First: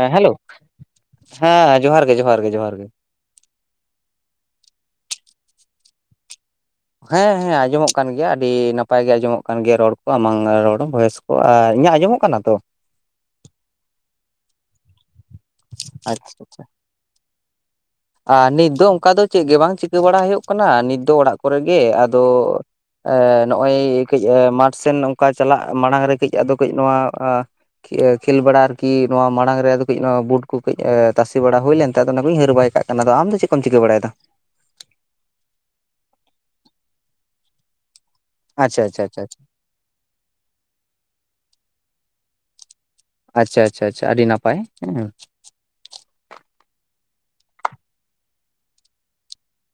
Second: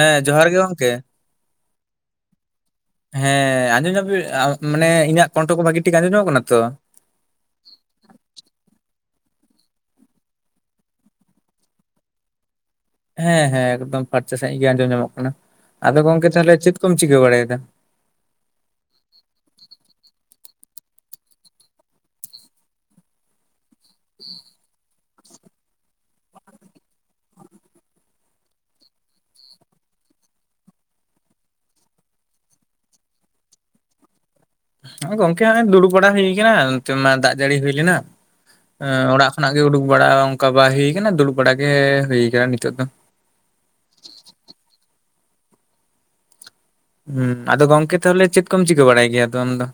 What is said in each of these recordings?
ᱦᱮᱸ ᱦᱮᱞᱳ ᱡᱚᱦᱟᱨ ᱜᱮ ᱜᱚᱝᱠᱮ ᱦᱮᱸ ᱡᱚᱦᱟᱨ ᱜᱮ ᱡᱚᱦᱟᱨ ᱜᱮ ᱡᱚᱦᱟᱨ ᱜᱮ ᱾ ᱦᱮᱸ ᱟᱸᱡᱚᱢ ᱧᱚᱜᱤ ᱢᱟᱱᱮ ᱤᱧᱟᱹᱜ ᱠᱚᱱᱴᱷᱚ ᱠᱚ ᱵᱷᱟᱜᱤ ᱴᱷᱤᱠ ᱟᱸᱡᱚᱢ ᱧᱟᱢᱚᱜ ᱠᱟᱱᱟ ᱛᱚ ᱾ ᱦᱮᱸ ᱦᱮᱸ ᱟᱸᱡᱚᱢᱚᱜ ᱠᱟᱱ ᱜᱮᱭᱟ ᱟᱹᱰᱤ ᱱᱟᱯᱟᱭ ᱜᱮ ᱟᱸᱡᱚᱢᱚᱜ ᱠᱟᱱ ᱜᱮᱭᱟ ᱨᱚᱲ ᱠᱚ ᱟᱢᱟᱝ ᱨᱚᱲ ᱦᱚᱸ ᱵᱷᱚᱭᱮᱥ ᱠᱚ ᱾ ᱚ ᱟᱨ ᱤᱧᱟᱹᱜ ᱟᱸᱡᱚᱢᱚᱜ ᱠᱟᱱᱟ ᱛᱚ ᱾ ᱦᱮᱸ ᱦᱮᱸ ᱮᱠᱫᱚᱢ ᱯᱷᱟᱨᱪᱟ ᱥᱟᱦᱤᱡ ᱜᱮ ᱟᱸᱡᱚᱢ ᱧᱟᱢᱚᱜ ᱠᱟᱱᱟ ᱾ ᱟᱫᱚ ᱜᱚᱝᱠᱮ ᱟᱪᱪᱷᱟ ᱛᱟᱦᱚᱞᱮ ᱟᱪᱪᱷᱟ ᱪᱮᱫ ᱠᱚᱢ ᱪᱤᱠᱟᱹ ᱵᱟᱲᱟᱭᱮᱫᱟ? ᱟᱨ ᱱᱤᱛ ᱫᱚ ᱚᱱᱠᱟ ᱫᱚ ᱪᱮᱫ ᱜᱮ ᱵᱟᱝ ᱪᱤᱠᱟᱹ ᱵᱟᱲᱟᱭ ᱦᱩᱭᱩᱜ ᱠᱟᱱᱟ ᱱᱤᱛ ᱫᱚ ᱚᱲᱟᱜ ᱠᱚᱨᱮᱜ ᱜᱮ, ᱟᱫᱚ ᱟ ᱱᱚᱜᱼᱚᱭ ᱠᱟᱹᱡ ᱢᱟᱴᱷ ᱥᱮᱱ ᱱᱚᱝᱠᱟ ᱪᱟᱞᱟᱜ ᱢᱟᱲᱟᱝ ᱨᱮ ᱠᱟᱹᱡ ᱟᱫᱚ ᱠᱟᱹᱡ ᱱᱚᱣᱟ ᱠᱷᱮᱞ ᱵᱟᱲᱟ ᱟᱨᱠᱤ ᱱᱚᱣᱟ ᱢᱟᱲᱟᱝ ᱨᱮ ᱟᱫᱚ ᱠᱟᱹᱡ ᱱᱚᱣᱟ ᱵᱩᱴ ᱠᱚ ᱠᱟᱹᱡ ᱛᱟᱥᱮ ᱵᱟᱲᱟ ᱦᱩᱭ ᱞᱮᱱᱛᱮ ᱟᱫᱚ ᱚᱱᱟ ᱠᱚᱧ ᱦᱟᱹᱨ ᱵᱟᱭ ᱠᱟᱜ ᱠᱟᱱᱟ᱾ ᱟᱢ ᱫᱚ ᱪᱮᱫ ᱠᱚᱢ ᱪᱤᱠᱟᱹ ᱵᱟᱲᱟᱭᱮᱫᱟ? ᱜᱚᱝᱠᱮ ᱦᱚᱸᱜ-ᱚᱭ ᱫᱩᱲᱩᱵ ᱵᱟᱲᱟ ᱦᱩᱭ ᱠᱟᱱᱟ ᱱᱛᱮ ᱢᱟ ᱫᱟᱜ ᱡᱟᱹᱲᱤ ᱦᱩᱭ ᱞᱮᱱᱟ ᱟᱪᱪᱷᱟ ᱟᱪᱪᱷᱟ ᱟᱪᱪᱷᱟ ᱚᱲᱟᱜ ᱠᱷᱚᱱᱟᱜ ᱩᱰᱩᱠ ᱵᱟᱲᱟ ᱚᱱᱠᱟ ᱵᱟᱭ ᱦᱩᱭ ᱠᱟᱱᱟ ᱫᱩᱲᱩᱵ ᱵᱟᱲᱟ ᱜᱮ ᱦᱩᱭ ᱠᱟᱱᱟ ᱱᱤᱛᱚᱜ ᱫᱚ ᱾ ᱟᱪᱪᱷᱟ ᱟᱪᱪᱷᱟ ᱟᱪᱷᱟ ᱟᱹᱰᱤ ᱱᱟᱯᱟᱭ ᱦᱮᱸ ᱾ ᱦᱩᱸ ᱟᱫᱚ ᱜᱚᱝᱠᱮ ᱛᱟᱦᱚᱞᱮ ᱪᱮᱫ ᱠᱚᱢ ᱪᱤᱠᱟᱹ ᱵᱟᱲᱟᱭ ᱜᱮᱭᱟ ᱟᱫᱚ ᱟᱢ ᱫᱚ?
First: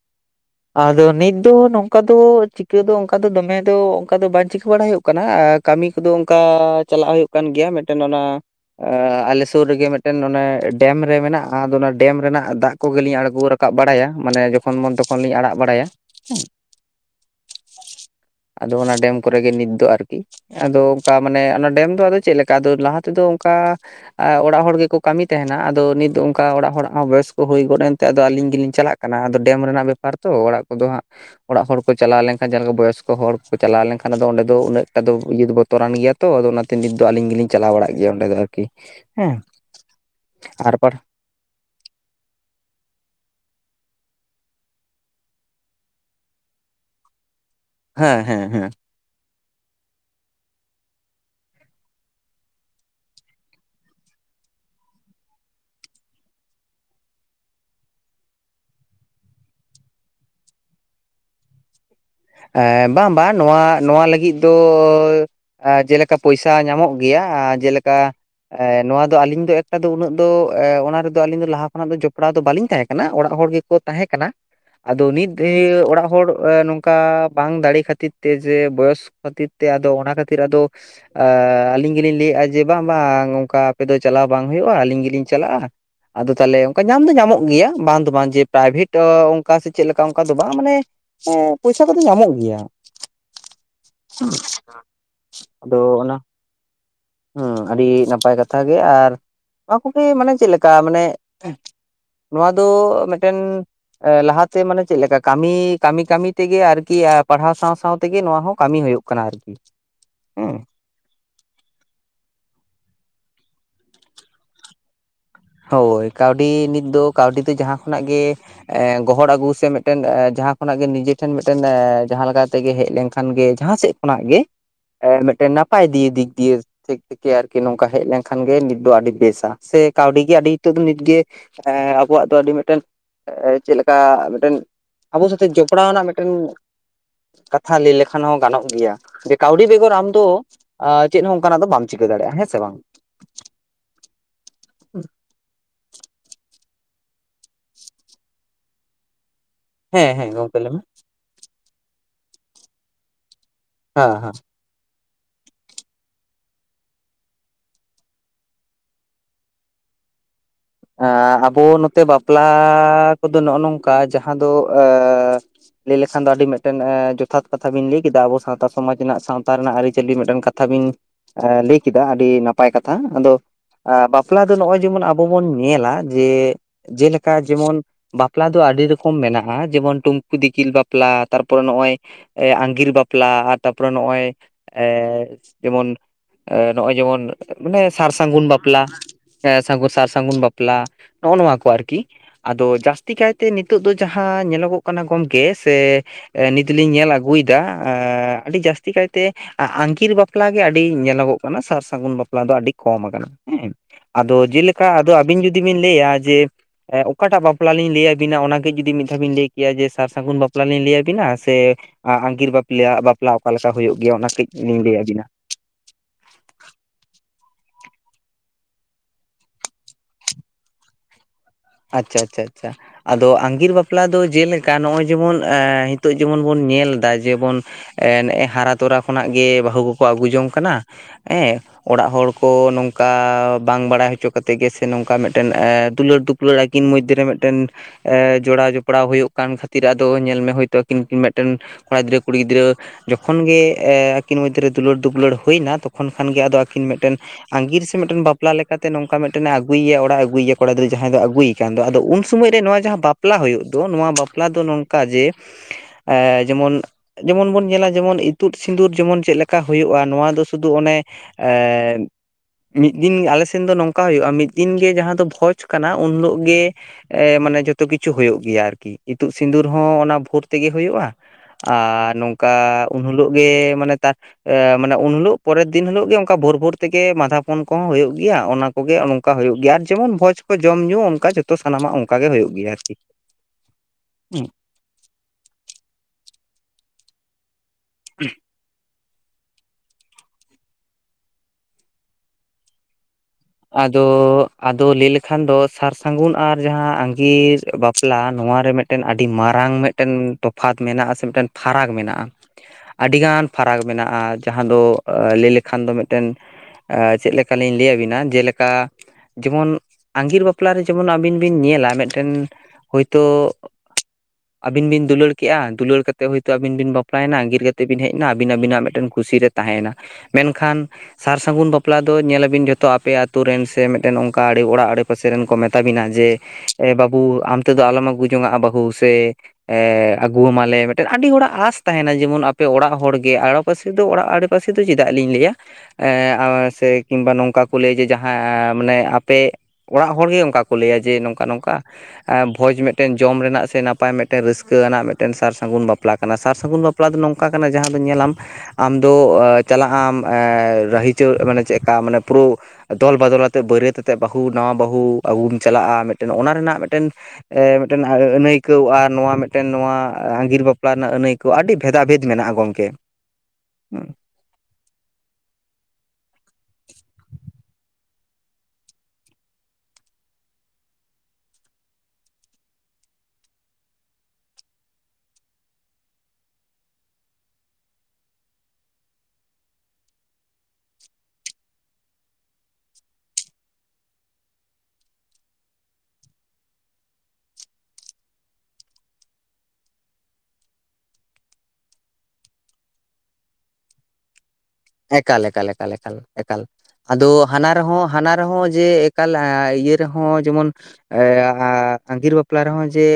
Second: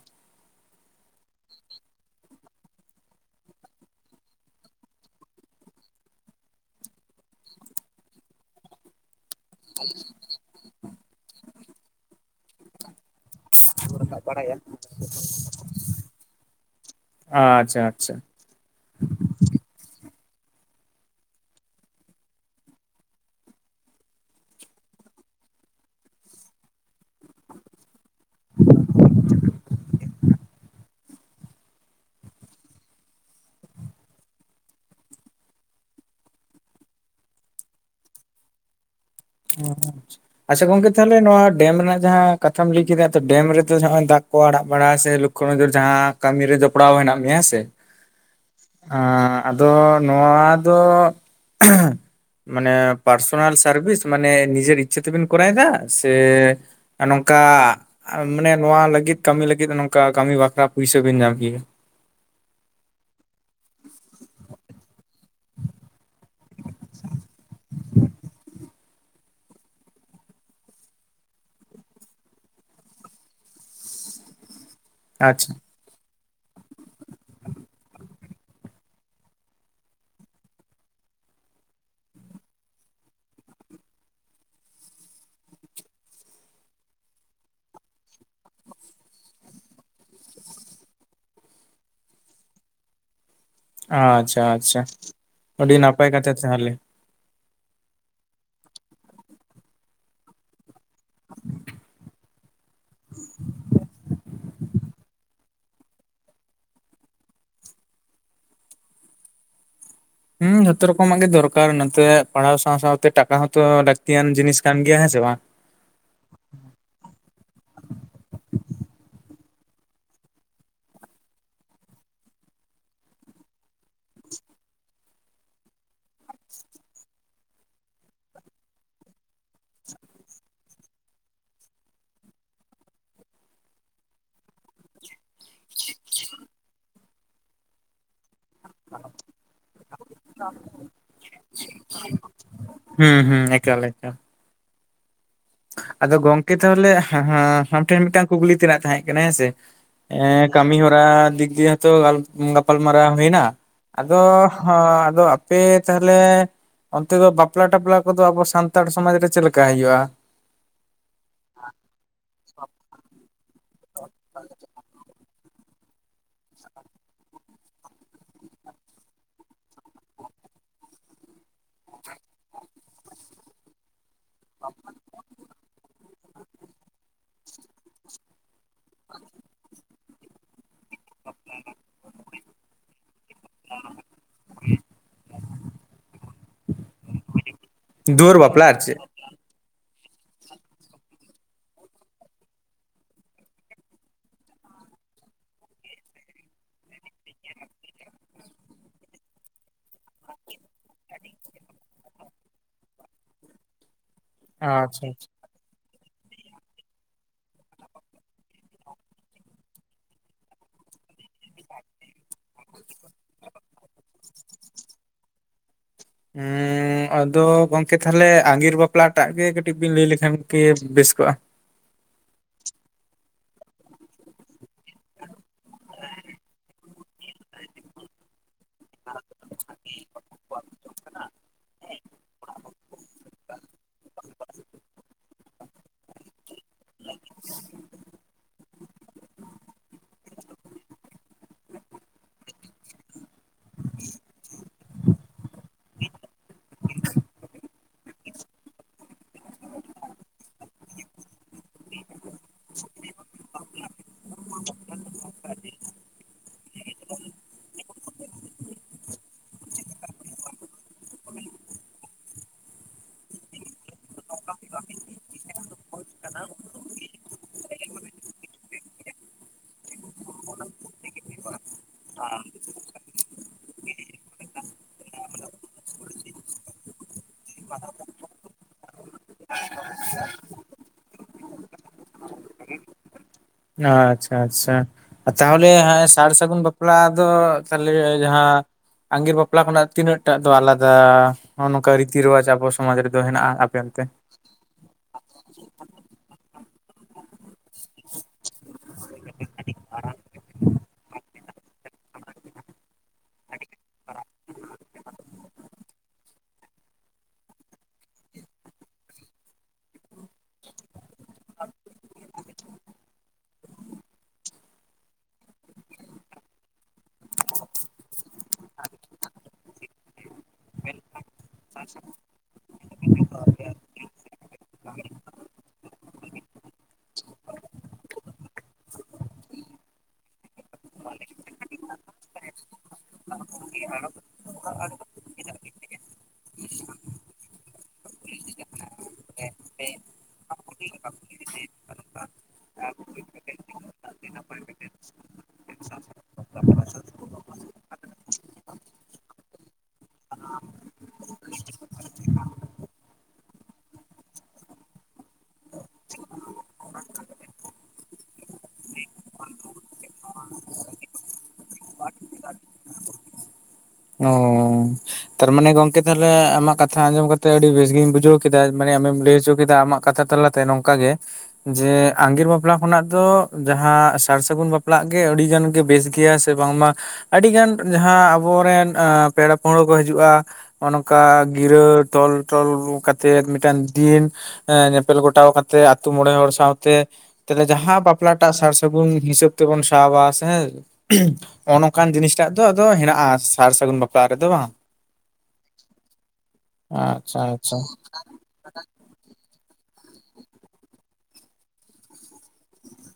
ᱟᱫᱚ ᱱᱤᱛ ᱫᱚ ᱱᱚᱝᱠᱟ ᱫᱚ ᱪᱤᱠᱟᱹ ᱫᱚ ᱚᱱᱠᱟ ᱫᱚᱢᱮ ᱫᱚ ᱚᱱᱠᱟ ᱫᱚ ᱵᱟᱝ ᱪᱤᱠᱟᱹ ᱵᱟᱲᱟᱭ ᱦᱩᱭᱩᱜ ᱠᱟᱱᱟ ᱾ ᱠᱟᱹᱢᱤ ᱠᱚᱫᱚ ᱚᱱᱠᱟ ᱪᱟᱞᱟᱜ ᱦᱩᱭᱩᱜ ᱠᱟᱱ ᱜᱮᱭᱟ ᱢᱤᱫᱴᱮᱱ ᱚᱱᱟ ᱟᱞᱮ ᱥᱩᱨ ᱨᱮᱜᱮ ᱢᱤᱫᱴᱮᱱ ᱚᱱᱮ ᱰᱮᱢ ᱨᱮ ᱢᱮᱱᱟᱜᱼᱟ ᱟᱫᱚ ᱚᱱᱟ ᱰᱮᱢ ᱨᱮᱱᱟᱜ ᱫᱟᱜ ᱠᱚ ᱜᱮ ᱞᱤᱧ ᱟᱬᱜᱚ ᱨᱟ ᱨᱟᱠᱟᱵ ᱵᱟᱲᱟᱭᱟ ᱢᱟᱱᱮ ᱡᱚᱠᱷᱚᱱ ᱢᱚᱱ ᱛᱚᱠᱷᱚᱱ ᱞᱤᱧ ᱟᱲᱟᱜ ᱵᱟᱲᱟᱭᱟ ᱾ ᱟᱪᱪᱷᱟ ᱟᱪᱪᱷᱟ ᱟᱫᱚ ᱚᱱᱟ ᱰᱮᱢ ᱠᱚᱨᱮ ᱜᱮ ᱱᱤᱛ ᱫᱚ ᱟᱨᱠᱤ ᱾ ᱟᱫᱚ ᱚᱱᱠᱟ ᱢᱟᱱᱮ ᱚᱱᱟ ᱟᱫᱚ ᱪᱮᱫ ᱞᱮᱠᱟ ᱟᱫᱚ ᱞᱟᱦᱟ ᱛᱮᱫᱚ ᱚᱱᱠᱟ ᱚᱲᱟᱜ ᱦᱚᱲ ᱜᱮᱠᱚ ᱠᱟᱹᱢᱤ ᱛᱟᱦᱮᱱᱟ ᱟᱫᱚ ᱱᱤᱛ ᱚᱱᱠᱟ ᱚᱲᱟᱜ ᱦᱚᱲᱟᱜ ᱵᱚᱭᱮᱥ ᱠᱚ ᱦᱩᱭ ᱜᱚᱫ ᱮᱱᱛᱮ ᱟᱫᱚ ᱟᱹᱞᱤᱧ ᱜᱮᱞᱤᱧ ᱪᱟᱞᱟᱜ ᱠᱟᱱᱟ ᱟᱫᱚ ᱰᱮᱢ ᱨᱮᱱᱟᱜ ᱵᱮᱯᱟᱨ ᱛᱚ ᱚᱲᱟᱜ ᱠᱚᱫᱚ ᱦᱟᱸᱜ ᱚᱲᱟᱜ ᱦᱚᱲ ᱠᱚ ᱪᱟᱞᱟᱣ ᱞᱮᱱᱠᱷᱟᱱ ᱡᱟᱦᱟᱸ ᱞᱮᱠᱟ ᱵᱚᱭᱚᱥᱠᱚ ᱦᱚᱲ ᱠᱚ ᱪᱟᱞᱟᱣ ᱞᱮᱱᱠᱷᱟᱱ ᱟᱫᱚ ᱚᱱᱰᱮ ᱩᱱᱟᱹᱜ ᱮᱠᱴᱟ ᱫᱚ ᱤᱭᱟᱹ ᱫᱚ ᱵᱚᱛᱚᱨᱟᱱ ᱜᱮᱭᱟ ᱾ ᱛᱚ ᱟᱫᱚ ᱚᱱᱟᱛᱮ ᱱᱤᱛ ᱫᱚ ᱟᱹᱞᱤᱧ ᱜᱮᱞᱤᱧ ᱪᱟᱞᱟᱣ ᱵᱟᱲᱟᱜ ᱜᱮᱭᱟ ᱚᱸᱰᱮ ᱫᱚ ᱟᱨᱠᱤ ᱾ ᱟᱪᱪᱷᱟ ᱜᱚᱝᱠᱮ ᱛᱟᱦᱚᱞᱮ ᱱᱚᱣᱟ ᱰᱮᱢ ᱨᱮᱱᱟᱜ ᱡᱟᱦᱟᱸ ᱠᱟᱛᱷᱟᱢ ᱞᱟᱹᱭ ᱠᱮᱫᱟ ᱛᱚ ᱰᱮᱢ ᱨᱮᱫᱚ ᱱᱚᱜᱼᱚᱭ ᱫᱟᱜ ᱠᱚ ᱟᱲᱟᱜ ᱵᱟᱲᱟ ᱥᱮ ᱞᱚᱠᱠᱷᱚ ᱱᱚᱡᱚᱨ ᱡᱟᱦᱟᱸ ᱠᱟᱹᱢᱤ ᱨᱮ ᱡᱚᱯᱲᱟᱣ ᱦᱮᱱᱟᱜ ᱢᱮᱭᱟ ᱦᱮᱸ ᱥᱮ ᱦᱮᱸ ᱦᱮᱸ ᱦᱮᱸ ᱾ ᱟᱸ ᱟᱫᱚ ᱱᱚᱣᱟ ᱫᱚ ᱢᱟᱱᱮ ᱯᱟᱨᱥᱚᱱᱟᱞ ᱥᱟᱨᱵᱷᱤᱥ ᱢᱟᱱᱮ ᱱᱤᱡᱮᱨ ᱤᱪᱪᱷᱟᱹ ᱛᱮᱵᱮᱱ ᱠᱚᱨᱟᱣ ᱮᱫᱟ ᱥᱮ ᱱᱚᱝᱠᱟ ᱢᱟᱱᱮ ᱱᱚᱣᱟ ᱞᱟᱹᱜᱤᱫ ᱠᱟᱹᱢᱤ ᱞᱟᱹᱜᱤᱫ ᱱᱚᱝᱠᱟ ᱠᱟᱹᱢᱤ ᱵᱟᱠᱷᱨᱟ ᱯᱩᱭᱥᱟᱹ ᱵᱮᱱ ᱧᱟᱢ ᱜᱮᱭᱟ? ᱮ ᱵᱟᱝ ᱵᱟᱝ ᱱᱚᱣᱟ ᱱᱚᱣᱟ ᱞᱟᱹᱜᱤᱫ ᱫᱚ ᱡᱮᱞᱮᱠᱟ ᱯᱚᱭᱥᱟ ᱧᱟᱢᱚᱜ ᱜᱮᱭᱟ ᱡᱮᱞᱮᱠᱟ ᱱᱚᱣᱟ ᱫᱚ ᱟᱞᱤᱧ ᱫᱚ ᱮᱠ ᱱᱮᱛᱟᱨ ᱫᱚ ᱩᱱᱟᱹᱜ ᱫᱚ ᱚᱱᱟ ᱨᱮᱫᱚ ᱟᱹᱞᱤᱧ ᱫᱚ ᱞᱟᱦᱟ ᱠᱷᱚᱱᱟᱜ ᱫᱚ ᱡᱚᱯᱲᱟᱣ ᱫᱚ ᱵᱟᱹᱞᱤᱧ ᱛᱟᱦᱮᱸ ᱠᱟᱱᱟ ᱚᱲᱟᱜ ᱦᱚᱲ ᱜᱮᱠᱚ ᱛᱟᱦᱮᱸ ᱠᱟᱱᱟ ᱾ ᱟᱫᱚ ᱱᱤᱛ ᱟᱪᱪᱷᱟ ᱮ ᱚᱲᱟᱜ ᱦᱚᱲ ᱱᱚᱝ ᱠᱟ ᱵᱟᱝ ᱫᱟᱲᱮ ᱠᱷᱟᱹᱛᱤᱨ ᱛᱮ ᱡᱮ ᱵᱚᱭᱚᱥ ᱠᱷᱟᱹᱛᱤᱨ ᱛᱮ ᱟᱫᱚ ᱚᱱᱟ ᱠᱷᱟᱹᱛᱤᱨ ᱟᱫᱚ ᱟᱹᱞᱤᱧ ᱜᱮᱞᱤᱧ ᱞᱟᱹᱭᱮᱜᱼᱟ ᱡᱮ ᱵᱟᱝ ᱵᱟᱝ ᱚᱱᱠᱟ ᱟᱯᱮ ᱫᱚ ᱪᱟᱞᱟᱣ ᱵᱟᱝ ᱦᱩᱭᱩᱜᱼᱟ ᱟᱹᱞᱤᱧ ᱜᱮᱞᱤᱧ ᱪᱟᱞᱟᱜᱼᱟ ᱾ ᱟᱫᱚ ᱛᱟᱦᱚᱞᱮ ᱚᱱᱠᱟ ᱧᱟᱢ ᱫᱚ ᱧᱟᱢᱚᱜ ᱜᱮᱭᱟ ᱵᱟᱝ ᱫᱚ ᱵᱟᱝ ᱡᱮ ᱯᱨᱟᱭᱵᱷᱮᱴ ᱚᱱᱠᱟ ᱥᱮ ᱪᱮᱫ ᱞᱮᱠᱟ ᱚᱱᱠᱟ ᱫᱚ ᱵᱟᱝ ᱢᱟᱱᱮ ᱦᱮᱸ ᱯᱚᱭᱥᱟ ᱠᱚᱫᱚ ᱧᱟᱢᱚᱜ ᱜᱮᱭᱟ ᱟᱪᱪᱷᱟ ᱟᱪᱪᱷᱟ ᱾ ᱟᱹᱰᱤ ᱟᱫᱚ ᱱᱟᱯᱟᱭ ᱚᱱᱟ ᱠᱟᱛᱷᱟ ᱛᱟᱦᱚᱞᱮ ᱦᱮᱸ ᱟᱹᱰᱤ ᱱᱟᱯᱟᱭ ᱠᱟᱛᱷᱟ ᱜᱮ ᱟᱨ ᱱᱚᱣᱟ ᱠᱚᱜᱮ ᱢᱟᱱᱮ ᱪᱮᱫ ᱞᱮᱠᱟ ᱢᱟᱱᱮ ᱱᱚᱣᱟ ᱫᱚ ᱢᱤᱫᱴᱮᱱ ᱞᱟᱦᱟᱛᱮ ᱢᱟᱱᱮ ᱪᱮᱫ ᱞᱮᱠᱟ ᱠᱟᱹᱢᱤ ᱠᱟᱹᱢᱤ ᱠᱟᱹᱢᱤ ᱛᱮᱜᱮ ᱟᱨᱠᱤ ᱯᱟᱲᱦᱟᱣ ᱥᱟᱶ ᱥᱟᱶ ᱛᱮᱜᱮ ᱱᱚᱣᱟ ᱦᱚᱸ ᱠᱟᱹᱢᱤ ᱦᱩᱭᱩᱜ ᱠᱟᱱᱟ ᱟᱨᱠᱤ ᱾ ᱦᱩᱸ ᱡᱚᱛᱚ ᱨᱚᱠᱚᱢᱟᱜ ᱜᱮ ᱫᱚᱨᱠᱟᱨ ᱱᱚᱛᱮ ᱯᱟᱲᱦᱟᱣ ᱥᱟᱶ ᱥᱟᱶᱛᱮ ᱴᱟᱠᱟ ᱦᱚᱸᱛᱚ ᱞᱟᱹᱠᱛᱤᱭᱟᱱ ᱡᱤᱱᱤᱥ ᱠᱟᱱ ᱜᱮᱭᱟ ᱦᱮᱸ ᱥᱮ ᱵᱟᱝ? ᱦᱳᱭ ᱠᱟᱹᱣᱰᱤ ᱱᱤᱛ ᱫᱚ ᱠᱟᱹᱣᱰᱤ ᱫᱚ ᱡᱟᱦᱟᱸ ᱠᱷᱚᱱᱟᱜ ᱜᱮ ᱜᱚᱦᱚᱲ ᱟᱜᱩ ᱥᱮ ᱢᱤᱫᱴᱮᱱ ᱡᱟᱦᱟᱸ ᱠᱷᱚᱱᱟᱜ ᱜᱮ ᱱᱤᱡᱮ ᱴᱷᱮᱱ ᱢᱤᱫᱴᱮᱱ ᱡᱟᱦᱟᱸ ᱛᱮᱜᱮ ᱦᱮᱡ ᱞᱮᱱᱠᱷᱟᱱ ᱜᱮ ᱡᱟᱦᱟᱸᱥᱮᱫ ᱚᱱᱟ ᱜᱮ ᱢᱤᱫᱴᱮᱱ ᱱᱟᱯᱟᱭ ᱫᱤᱭᱮ ᱫᱤᱠ ᱫᱤᱭᱮ ᱴᱷᱤᱠ ᱛᱷᱮᱠᱮ ᱟᱨᱠᱤ ᱱᱚᱝᱠᱟ ᱦᱮᱡ ᱞᱮᱱᱠᱷᱟᱱ ᱜᱮ ᱱᱤᱛ ᱫᱚ ᱟᱹᱰᱤ ᱵᱮᱥᱟ ᱥᱮ ᱠᱟᱹᱣᱰᱤ ᱜᱮ ᱟᱹᱰᱤ ᱱᱤᱛᱚᱜ ᱫᱚ ᱱᱤᱛᱜᱮ ᱮ ᱟᱵᱚᱣᱟᱜ ᱫᱚ ᱟᱹᱰᱤ ᱢᱤᱫᱴᱮᱱ ᱪᱮᱫ ᱞᱮᱠᱟ ᱢᱤᱫᱴᱮᱱ ᱟᱵᱚ ᱥᱟᱛᱮ ᱡᱚᱯᱲᱟᱣ ᱨᱮᱱᱟᱜ ᱢᱤᱫᱴᱮᱱ ᱠᱟᱛᱷᱟ ᱞᱟᱹᱭ ᱞᱮᱠᱷᱟᱱ ᱦᱚᱸ ᱜᱟᱱᱚᱜ ᱜᱮᱭᱟ ᱡᱮ ᱠᱟᱹᱣᱰᱤ ᱵᱮᱜᱚᱨ ᱟᱢ ᱫᱚ ᱪᱮᱫ ᱦᱚᱸ ᱚᱱᱠᱟᱱᱟᱜ ᱫᱚ ᱵᱟᱢ ᱪᱤᱠᱟᱹ ᱫᱟᱲᱮᱭᱟᱜᱼᱟ ᱦᱮᱸ ᱥᱮ ᱵᱟᱝ? ᱦᱩᱸ ᱦᱩᱸ ᱮᱠᱟᱞ ᱮᱠᱟᱞ [unintelligible] ᱟᱫᱚ ᱜᱚᱢᱠᱮ ᱛᱟᱦᱚᱞᱮ ᱦᱮᱸ ᱦᱮᱸ ᱟᱢ ᱴᱷᱮᱱ ᱢᱤᱫᱴᱟᱝ ᱠᱩᱠᱞᱤ ᱛᱮᱱᱟᱜ ᱛᱟᱦᱮᱸ ᱠᱟᱱᱟ ᱦᱮᱸᱥᱮ ᱦᱮᱸ ᱮ ᱦᱮᱸ ᱜᱚᱝᱠᱮ ᱞᱟᱹᱭ ᱠᱟᱹᱢᱤ ᱢᱮ ᱦᱚᱨᱟ ᱫᱤᱠ ᱫᱤᱭᱮ ᱛᱚ ᱜᱟᱯᱟᱞᱢᱟᱨᱟᱣ ᱦᱩᱭ ᱮᱱᱟ ᱦᱮᱸ ᱟᱫᱚ ᱦᱮᱸ ᱟᱫᱚ ᱟᱯᱮ ᱛᱟᱦᱞᱮ ᱚᱱᱛᱮ ᱫᱚ ᱵᱟᱯᱞᱟᱼ ᱴᱟᱯᱞᱟ ᱠᱚᱫᱚ ᱟᱵᱚ ᱥᱟᱱᱛᱟᱲ ᱥᱚᱢᱟᱡᱽ ᱨᱮ ᱪᱮᱫ ᱞᱮᱠᱟ ᱦᱩᱭᱩᱜᱼᱟ? ᱟᱵᱚ ᱱᱚᱛᱮ ᱵᱟᱯᱞᱟ ᱠᱚᱫᱚ ᱱᱚᱜᱼᱚ ᱱᱚᱝᱠᱟ ᱡᱟᱦᱟᱸ ᱫᱚ ᱞᱟᱹᱭ ᱞᱮᱠᱷᱟᱱ ᱫᱚ ᱟᱹᱰᱤ ᱢᱤᱫᱴᱮᱱ ᱡᱚᱛᱷᱟᱛ ᱠᱟᱛᱷᱟ ᱵᱤᱱ ᱞᱟᱹᱭ ᱠᱮᱫᱟ ᱟᱵᱚ ᱥᱟᱶᱛᱟ ᱥᱚᱢᱟᱡᱽ ᱨᱮᱱᱟᱜ ᱥᱟᱶᱛᱟ ᱨᱮᱱᱟᱜ ᱟᱹᱨᱤᱪᱟᱹᱞᱤ ᱢᱤᱫᱴᱮᱱ ᱠᱟᱛᱷᱟ ᱠᱟᱛᱷᱟ ᱵᱤᱱ ᱞᱟᱹᱭ ᱠᱮᱫᱟ ᱟᱹᱰᱤ ᱱᱟᱯᱟᱭ ᱠᱟᱛᱷᱟ ᱟᱫᱚ ᱵᱟᱯᱞᱟ ᱫᱚ ᱱᱚᱜᱼᱚᱭ ᱡᱮᱢᱚᱱ ᱵᱚᱱ ᱧᱮᱞᱟ ᱡᱮᱻ ᱡᱮᱞᱮᱠᱟ ᱡᱮᱢᱚᱱ ᱵᱟᱯᱞᱟ ᱫᱚ ᱟᱹᱰᱤ ᱨᱚᱠᱚᱢ ᱢᱮᱱᱟᱜᱼᱟ ᱡᱮᱢᱚᱱ ᱴᱩᱢᱠᱤ ᱫᱤᱯᱤᱞ ᱵᱟᱯᱞᱟ, ᱵᱟᱯᱞᱟ ᱛᱟᱨᱯᱚᱨᱮ ᱱᱚᱜᱼᱚᱭ ᱟᱸᱜᱤᱨ ᱵᱟᱯᱞᱟ, ᱛᱟᱯᱚᱨᱮ ᱱᱚᱜᱼᱚᱭ ᱮ ᱡᱮᱢᱚᱱ ᱱᱚᱜᱼᱚᱭ ᱡᱮᱢᱚᱱ ᱢᱟᱱᱮ ᱥᱟᱨ ᱫᱩᱣᱟᱹᱨ ᱥᱟᱹᱜᱩᱱ ᱵᱟᱯᱞᱟ ᱟᱨ ᱵᱟᱯᱞᱟᱹᱜ ᱪᱮᱫ ᱥᱟᱨ ᱥᱟᱜᱩᱱ ᱥᱟᱹᱜᱩᱱ ᱵᱟᱯᱞᱟ ᱱᱚᱜᱼᱚ ᱱᱚᱣᱟ ᱠᱚ ᱟᱨᱠᱤ ᱟᱫᱚ ᱡᱟᱹᱥᱛᱤ ᱠᱟᱭᱛᱮ ᱱᱤᱛᱚᱜ ᱫᱚ ᱡᱟᱦᱟᱸ ᱧᱮᱞᱚᱜᱚᱜ ᱠᱟᱱᱟ ᱜᱚᱢᱠᱮ ᱥᱮ ᱱᱤᱛᱞᱤᱧ ᱧᱮᱞ ᱟᱹᱜᱩᱭᱮᱫᱟ ᱮ ᱟᱹᱰᱤ ᱡᱟᱹᱥᱛᱤ ᱠᱟᱭᱛᱮ ᱟᱸᱜᱤᱨ ᱵᱟᱯᱞᱟ ᱜᱮ ᱟᱹᱰᱤ ᱧᱮᱞᱚᱜᱚᱜ ᱠᱟᱱᱟ ᱥᱟᱨ ᱥᱟᱹᱜᱩᱱ ᱵᱟᱯᱞᱟ ᱫᱚ ᱟᱹᱰᱤ ᱠᱚᱢ ᱟᱠᱟᱱᱟ ᱦᱮᱸ ᱟᱫᱚ ᱡᱮᱞᱮᱠᱟ ᱟᱪᱪᱷᱟ ᱟᱫᱚ ᱟᱪᱪᱷᱟ ᱟᱹᱵᱤᱱ ᱡᱩᱚᱫᱤ ᱵᱤᱱ ᱞᱟᱹᱭᱟ ᱡᱮ ᱚᱠᱟᱴᱟᱜ ᱵᱟᱯᱞᱟ ᱞᱤᱧ ᱞᱟᱹᱭᱟᱵᱤᱱᱟ ᱚᱱᱟᱜᱮ ᱡᱩᱫᱤ ᱢᱤᱫ ᱫᱷᱟᱣ ᱵᱤᱱ ᱞᱟᱹᱭ ᱠᱮᱭᱟ ᱡᱮ ᱥᱟᱨ ᱥᱟᱹᱜᱩᱱ ᱵᱟᱯᱞᱟ ᱞᱤᱧ ᱞᱟᱹᱭᱟᱵᱤᱱᱟ ᱥᱮ, ᱟᱸᱜᱤᱨ ᱵᱟᱯᱞᱟᱜ ᱵᱟᱯᱞᱟ ᱚᱠᱟᱮᱠᱟ ᱦᱩᱭᱩᱜ ᱜᱮᱭᱟ ᱚᱱᱟ ᱠᱟᱹᱡ ᱞᱤᱧ ᱞᱟᱹ ᱟᱹᱵᱤᱱᱟ? ᱦᱩᱸ ᱟᱫᱚ ᱜᱚᱢᱠᱮ ᱛᱟᱦᱚᱞᱮ ᱟᱸᱜᱤᱨ ᱵᱟᱯᱞᱟ ᱴᱟᱜ ᱜᱮ ᱠᱟᱹᱴᱤᱡ ᱵᱤᱱ ᱞᱟᱹᱭ ᱞᱮᱠᱷᱟᱱ ᱜᱮ ᱵᱮᱥ ᱠᱚᱜᱼᱟ ᱾ ᱟᱪᱪᱷᱟ ᱟᱪᱷᱟ ᱟᱪᱪᱷᱟ ᱟᱫᱚ ᱟᱸᱜᱤᱨ ᱵᱟᱯᱞᱟ ᱫᱚ ᱡᱮᱞᱮᱠᱟ ᱱᱚᱜᱼᱚᱭ ᱡᱮᱢᱚᱱ ᱱᱤᱛᱚᱜ ᱡᱮᱢᱚᱱ ᱵᱚᱱ ᱧᱮᱞᱫᱟ ᱡᱮᱢᱚᱱ ᱮᱜᱼ ᱦᱟᱨᱟ ᱛᱚᱨᱟ ᱠᱷᱚᱱᱟᱜ ᱜᱮ ᱵᱟᱹᱦᱩ ᱠᱚᱠᱚ ᱟᱹᱜᱩ ᱡᱚᱝ ᱠᱟᱱᱟ ᱦᱮᱸ ᱚᱲᱟᱜ ᱦᱚᱲ ᱠᱚ ᱱᱚᱝᱠᱟ ᱵᱟᱝ ᱵᱟᱲᱟᱭ ᱦᱚᱪᱚ ᱠᱟ ᱠᱟᱛᱮᱫ ᱜᱮ ᱥᱮ ᱱᱚᱝᱠᱟ ᱢᱤᱫᱴᱮᱱ ᱫᱩᱞᱟᱹᱲᱼᱫᱩᱯᱩᱞᱟᱹᱲ ᱟᱭ ᱛᱤᱠᱤᱱ ᱢᱚᱫᱽᱫᱷᱮ ᱨᱮ ᱢᱤᱫᱴᱮᱱ ᱮᱜ ᱡᱚᱲᱟᱣ ᱡᱚᱯᱲᱟᱣ ᱦᱩᱭᱩᱜ ᱠᱟᱱ ᱠᱷᱟᱹᱛᱤᱨ ᱟᱫᱚ ᱧᱮᱞ ᱢᱮ ᱦᱳᱭᱛᱳ ᱢᱤᱫᱴᱮᱱ ᱠᱚᱲᱟ ᱜᱤᱫᱽᱨᱟᱹ ᱠᱩᱲᱤ ᱜᱤᱫᱽᱨᱟᱹ ᱡᱚᱠᱷᱚᱱ ᱜᱮ ᱟᱹᱠᱤᱱ ᱢᱚᱫᱽᱫᱷᱮ ᱨᱮ ᱫᱩᱞᱟᱹᱲ ᱫᱩᱯᱩᱞᱟᱹᱲ ᱦᱩᱭᱱᱟ ᱛᱚᱠᱷᱚᱱ ᱠᱷᱟᱱ ᱜᱮ ᱟᱫᱚ ᱟᱹᱤᱱ ᱢᱤᱫᱴᱮᱱ ᱟᱝᱜᱤᱨ ᱥᱮ ᱢᱤᱫᱴᱮᱱ ᱵᱟᱯᱞᱟ ᱞᱮᱠᱟᱛᱮ ᱱᱚᱝᱠᱟ ᱢᱤᱫ ᱮ ᱟᱹᱜᱩᱭᱮᱭᱟ ᱚᱲᱟᱜ ᱟᱹᱜᱩᱭᱮᱭᱟ ᱠᱚᱲᱟ ᱡᱟᱦᱟᱸᱭ ᱫᱚ ᱟᱹᱩ ᱟᱹᱜᱩᱭ ᱟᱠᱟᱱ ᱫᱚ ᱟᱫᱚ ᱩᱱ ᱥᱚᱢᱚᱭ ᱨᱮ ᱱᱚᱣᱟ ᱡᱟᱦᱟᱸ ᱵᱟᱯᱞᱟ ᱦᱩᱭᱩᱜ ᱫᱚ ᱱᱚᱣᱟ ᱵᱟᱯᱞᱟ ᱫᱚ ᱱᱚᱝᱠᱟ ᱡᱮ ᱡᱮᱢᱚᱱ ᱡᱮᱢᱚᱱ ᱵᱚᱱ ᱧᱮᱞᱟ ᱡᱮᱢᱚᱱ ᱤᱛᱩᱫ ᱥᱤᱸᱫᱩᱨ ᱡᱮᱢᱚᱱ ᱪᱮᱫᱞᱮᱠᱟ ᱦᱩᱭᱩᱜ-ᱟ, ᱱᱚᱣᱟ ᱫᱚ ᱥᱩᱫᱩ ᱚᱱᱮ ᱢᱤᱫ ᱫᱤᱱ ᱟᱞᱮ ᱥᱮᱱ ᱫᱚ ᱱᱚᱝᱠᱟ ᱦᱳᱭᱳᱜ-ᱟ ᱢᱤᱫ ᱫᱤᱱᱜᱮ ᱡᱟᱦᱟᱸ ᱫᱚ ᱵᱷᱚᱡᱽ ᱠᱟᱱᱟ, ᱩᱱ ᱦᱤᱞᱳᱜ ᱜᱮ ᱮ ᱢᱟᱱᱮ ᱡᱚᱛᱚ ᱠᱤᱪᱷᱩ ᱦᱩᱭᱩᱜ ᱜᱮᱭᱟ ᱟᱨᱠᱤ ᱤᱛᱩᱫ ᱥᱤᱸᱫᱩᱨ ᱦᱚᱸ ᱚᱱᱟ ᱵᱷᱳᱨ ᱛᱮᱜᱮ ᱦᱩᱭᱩᱜ-ᱟ᱾ ᱟᱨ ᱱᱚᱝᱠᱟ ᱩᱱ ᱦᱤᱞᱳᱜ ᱜᱮ ᱢᱟᱱᱮ ᱛᱟᱨ ᱮ ᱢᱟᱱᱮ ᱩᱱ ᱦᱤᱞᱳᱜ ᱯᱚᱨᱮᱨ ᱫᱤᱱ ᱦᱤᱞᱳᱜ ᱜᱮ ᱚᱱᱠᱟ ᱵᱷᱳᱨ ᱵᱷᱳᱨ ᱛᱮᱜᱮ ᱢᱟᱫᱷᱟᱯᱚᱱ ᱠᱚᱦᱚᱸ ᱦᱩᱭᱩᱜ ᱜᱮᱭᱟ, ᱚᱱᱟ ᱠᱚᱜᱮ ᱚᱱᱠᱟ ᱦᱩᱭᱩᱜ ᱜᱮᱭᱟ ᱟᱨ ᱡᱮᱢᱚᱱ ᱵᱷᱚᱡᱽ ᱠᱚ ᱡᱚᱢ ᱧᱩ ᱚᱱᱠᱟ ᱡᱚᱛᱚ ᱥᱟᱱᱟᱢᱟᱜ ᱚᱱᱠᱟ᱾ ᱜᱮ ᱦᱩᱭᱩᱜ ᱜᱮᱭᱟ ᱟᱨᱠᱤ ᱟᱪᱪᱷᱟ ᱟᱪᱪᱷᱟ᱾ ᱟᱨ ᱛᱟᱦᱚᱞᱮ ᱥᱟᱨ ᱥᱟᱹᱜᱩᱱ ᱵᱟᱯᱞᱟ ᱫᱚ ᱛᱟᱦᱚᱞᱮ ᱡᱟᱦᱟᱸ ᱟᱸᱜᱤᱨ ᱵᱟᱯᱞᱟ ᱠᱷᱚᱱᱟᱜ ᱛᱤᱱᱟᱹᱜ ᱴᱟᱜ ᱫᱚ ᱟᱞᱟᱫᱟ ᱱᱚᱜ-ᱚ ᱱᱚᱝᱠᱟ ᱨᱤᱛᱤ ᱨᱮᱣᱟᱡᱽ ᱟᱵᱚ ᱥᱚᱢᱟᱡᱽ ᱨᱮᱫᱚ ᱦᱮᱱᱟᱜ-ᱟ᱾ ᱟᱫᱚ ᱟᱫᱚ ᱞᱟᱹᱭ ᱞᱮᱠᱷᱟᱱ ᱫᱚ ᱥᱟᱨ ᱥᱟᱹᱜᱩᱱ ᱟᱨ ᱡᱟᱦᱟᱸ ᱟᱸᱜᱤᱨ ᱵᱟᱯᱞᱟ ᱱᱚᱣᱟ ᱨᱮ ᱢᱮᱱ ᱴᱮᱱ ᱟᱹᱰᱤ ᱢᱟᱨᱟᱝ ᱢᱤᱫᱴᱮᱱ ᱛᱚᱯᱷᱟᱛ ᱢᱮᱱᱟᱜ-ᱟ ᱥᱮ ᱯᱷᱟᱨᱟᱠ ᱢᱮᱱᱟᱜ-ᱟ᱾ ᱟᱹᱰᱤᱜᱟᱱ ᱯᱷᱟᱨᱟᱠ ᱢᱮᱱᱟᱜᱼᱟ ᱡᱟᱦᱟᱸ ᱫᱚ ᱞᱟᱹᱭ ᱞᱮᱠᱷᱟᱱ ᱫᱚ ᱢᱤᱫᱴᱮᱱ᱾ ᱪᱮᱫ ᱞᱮᱠᱟᱞᱤᱧ ᱞᱟᱹᱭ ᱟᱹᱵᱤᱱᱟ, ᱡᱮᱞᱮᱠᱟ ᱡᱮᱢᱚᱱ ᱟᱜᱤᱨ ᱵᱟᱯᱞᱟᱨᱮ ᱡᱮᱢᱚᱱ ᱟᱹᱵᱤᱱ ᱵᱤᱱ ᱧᱮᱞᱟ ᱢᱤᱫᱴᱮᱱ ᱦᱳᱭᱛᱳ ᱟᱹᱵᱤᱱ ᱵᱤᱱ ᱫᱩᱞᱟᱹᱲ ᱠᱮᱜᱼᱟ ᱫᱩᱞᱟᱹᱲ ᱠᱟᱛᱮ ᱦᱳᱭᱛᱳ ᱟᱹᱵᱤᱱ ᱵᱤᱱ ᱵᱟᱯᱞᱟᱭᱮᱱᱟ ᱟᱹᱜᱤᱨ ᱠᱟᱛᱮᱫ ᱵᱤᱱ ᱦᱮᱡ ᱮᱱᱟ ᱟᱹᱵᱤᱱ ᱟᱹᱵᱤᱱᱟᱜ ᱢᱤᱫᱴᱮᱱ ᱠᱩᱥᱤ ᱨᱮ ᱛᱟᱦᱮᱭᱮᱱᱟ, ᱢᱮᱱᱠᱷᱟᱱ ᱥᱟᱨ ᱥᱟᱹᱜᱩᱱ ᱵᱟᱯᱞᱟ ᱫᱚ ᱧᱮᱞᱟᱵᱤᱱ ᱡᱚᱛᱚ ᱟᱯᱮᱭᱟᱜ ᱟᱛᱳ ᱨᱮᱱ ᱥᱮ ᱢᱤᱫᱴᱮᱱ ᱚᱱᱠᱟ ᱚᱲᱟᱜ ᱟᱲᱮ ᱯᱟᱥᱮᱨᱮᱱ ᱠᱚ ᱢᱮᱛᱟ ᱵᱤᱱᱟ, ᱡᱮ ᱮ ᱵᱟᱹᱵᱩ ᱟᱢᱛᱮᱫᱚ ᱟᱞᱚᱢ ᱟᱹᱜᱩ ᱡᱚᱱᱟᱜᱼᱟ ᱵᱟᱹᱦᱩ ᱥᱮ ᱟᱹᱜᱩᱣᱟᱢᱟᱞᱮ ᱢᱤᱫᱴᱮᱱ ᱟᱹᱰᱤ ᱦᱚᱲᱟᱜ ᱟᱥ ᱛᱟᱦᱮᱱᱟ ᱡᱮᱢᱚᱱ ᱟᱯᱮ ᱚᱲᱟᱜ ᱦᱚᱲᱜᱮ ᱟᱨᱚ ᱯᱟᱥᱮ ᱫᱚ ᱚᱲᱟᱜ ᱟᱲᱮ ᱯᱟᱥᱮ ᱫᱚ ᱪᱮᱫᱟᱜ ᱞᱤᱧ ᱞᱟᱹᱭᱟ ᱚ ᱮ ᱥᱮ ᱠᱤᱝᱵᱟ ᱱᱚᱝᱠᱟ ᱠᱚ ᱞᱟᱹᱭᱟ ᱡᱮ ᱡᱟᱦᱟ ᱢᱟᱱᱮ ᱟᱯᱮ ᱚᱲᱟᱜ ᱦᱚᱲᱜᱮ ᱚᱱᱠᱟ ᱠᱚ ᱞᱟᱹᱭᱟ ᱡᱮ ᱱᱚᱝᱠᱟ ᱱᱚᱝᱠᱟ ᱵᱷᱚᱡᱽ ᱢᱮᱱᱴᱮᱱ ᱡᱚᱢ ᱨᱮᱱᱟᱜ ᱥᱮ ᱱᱟᱯᱟᱭ ᱢᱮᱱᱴᱮᱱ ᱨᱟᱹᱥᱠᱟᱹ ᱟᱱᱟᱜ ᱢᱮᱱᱴᱮᱱ ᱥᱟᱨ ᱥᱟᱜᱩᱱ ᱵᱟᱯᱞᱟ ᱠᱟᱱᱟ, ᱥᱟᱨ ᱥᱟᱜᱩᱱ ᱵᱟᱯ ᱞᱟ ᱫᱚ ᱱᱚᱝᱠᱟ ᱠᱟᱱᱟ ᱡᱟᱦᱟᱸ ᱫᱚ ᱧᱮᱞᱟᱢ ᱟᱢᱫᱚ ᱪᱟᱞᱟᱜ ᱟᱢ ᱮ ᱨᱟᱹᱦᱤ ᱪᱟᱹ ᱢᱟᱱᱮ ᱪᱮᱠᱠᱟ ᱢᱟᱱᱮ ᱯᱩᱨᱟᱹ ᱫᱚᱞ ᱵᱟᱫᱚᱞ ᱟᱛᱮᱫ ᱵᱟᱹᱨᱭᱟᱹᱛᱮᱫ ᱵᱟᱹᱦᱩ ᱱᱟᱣᱟ ᱵᱟᱹᱦᱩ ᱟᱹᱜᱩᱚᱢ ᱪᱟᱞᱟᱜᱼᱟ ᱢᱤᱫᱴᱮᱱ ᱚᱱᱟ ᱨᱮᱱᱟᱜ ᱢᱤᱫᱴᱮᱱ ᱢᱤᱱᱴᱮᱱ ᱟᱹᱱᱟᱭᱠᱟᱹᱣ ᱟᱨ ᱱᱚᱣᱟ ᱢᱤᱱᱴᱮᱱ ᱱᱚᱣᱟ ᱟᱸᱜᱤᱨ ᱵᱟᱯᱞᱟ ᱨᱮᱱᱟᱜ ᱟᱹᱱᱟᱹᱭ ᱠᱟᱹᱣ ᱟᱹᱰᱤ ᱵᱷᱮᱫᱟ ᱵᱷᱮᱫ ᱢᱮᱱᱟᱜᱼᱟ ᱜᱚᱝᱠᱮ᱾ ᱚ᱾ ᱛᱟᱨᱢᱟᱱᱮ ᱜᱚᱝᱠᱮ ᱛᱟᱦᱚᱞᱮ ᱟᱢᱟᱜ ᱠᱟᱛᱷᱟ ᱟᱸᱡᱚᱢ ᱠᱟᱛᱮᱜ ᱟᱹᱰᱤ ᱵᱮᱥᱜᱤᱧ ᱵᱩᱡᱷᱟᱹᱣ ᱠᱮᱫᱟ ᱢᱟᱱᱮ ᱟᱢᱮᱢ ᱞᱟᱹᱭ ᱦᱚᱪᱚ ᱠᱮᱫᱟ ᱟᱢᱟᱜ ᱠᱟᱛᱷᱟ ᱛᱟᱞᱟᱛᱮ ᱱᱚᱝᱠᱟ ᱜᱮ ᱡᱮ ᱟᱸᱜᱤᱨ ᱵᱟᱯᱞᱟ ᱠᱷᱚᱱᱟᱜ ᱫᱚ ᱡᱟᱦᱟᱸ ᱥᱟᱨ ᱥᱟᱹᱜᱩᱱ ᱵᱟᱯᱞᱟᱜ ᱜᱮ ᱟᱹᱰᱤ ᱜᱟᱱ ᱜᱮ ᱵᱮᱥ ᱜᱮᱭᱟ, ᱥᱮ ᱵᱟᱝᱢᱟ ᱟᱹᱰᱤᱜᱟᱱ ᱡᱟᱦᱟᱸ ᱟᱵᱚᱨᱮᱱ ᱯᱮᱲᱟ ᱯᱟᱹᱲᱦᱟᱹ ᱠᱚ ᱦᱤᱡᱩᱜᱼᱟ᱾ ᱚᱱ ᱚᱱᱠᱟ ᱜᱤᱨᱟᱹ ᱛᱚᱞ ᱛᱚᱞ ᱠᱟᱛᱮᱫ ᱢᱤᱫᱴᱟᱝ ᱫᱤᱱ ᱦᱮᱸ, ᱧᱮᱯᱮᱞ ᱜᱚᱴᱟᱣ ᱠᱟᱛᱮ ᱟᱛᱳ ᱢᱚᱬᱮ ᱦᱚᱲ ᱥᱟᱶᱛᱮ ᱛᱟᱦᱞᱮ ᱡᱟᱦᱟᱸ ᱵᱟᱯᱞᱟ ᱴᱟᱜ ᱥᱟᱨ ᱥᱟᱹᱜᱩᱱ ᱦᱤᱥᱟᱹᱵ ᱛᱮᱵᱚᱱ ᱥᱟᱟᱦᱵᱟ ᱥᱮ ᱾ ᱦᱚᱸᱜᱼᱚ ᱱᱚᱝᱠᱟᱱ ᱡᱤᱱᱤᱥᱴᱟᱜ ᱫᱚ ᱟᱫᱚ ᱦᱮᱱᱟᱜᱼᱟ ᱥᱟᱨ ᱥᱟᱹᱜᱩᱱ ᱵᱟᱯᱞᱟ ᱨᱮᱫᱚ ᱵᱟᱝ? ᱮᱠᱟᱞ ᱮᱠᱟᱞ ᱮᱠᱟᱞ ᱮᱠᱟᱞ ᱟᱫᱚ ᱟᱪᱪᱷᱟ ᱦᱟᱱᱟ ᱟᱪᱪᱷᱟ ᱨᱮᱦᱚᱸ ᱦᱟᱱᱟ ᱨᱮᱦᱚᱸ ᱡᱮ ᱮᱠᱟᱞ ᱤᱭᱟᱹ ᱨᱮᱦᱚᱸ ᱡᱮᱢᱚᱱ ᱮ ᱟᱜᱤᱨ ᱵᱟᱯᱞᱟ ᱨᱮᱦᱚᱸ ᱡᱮ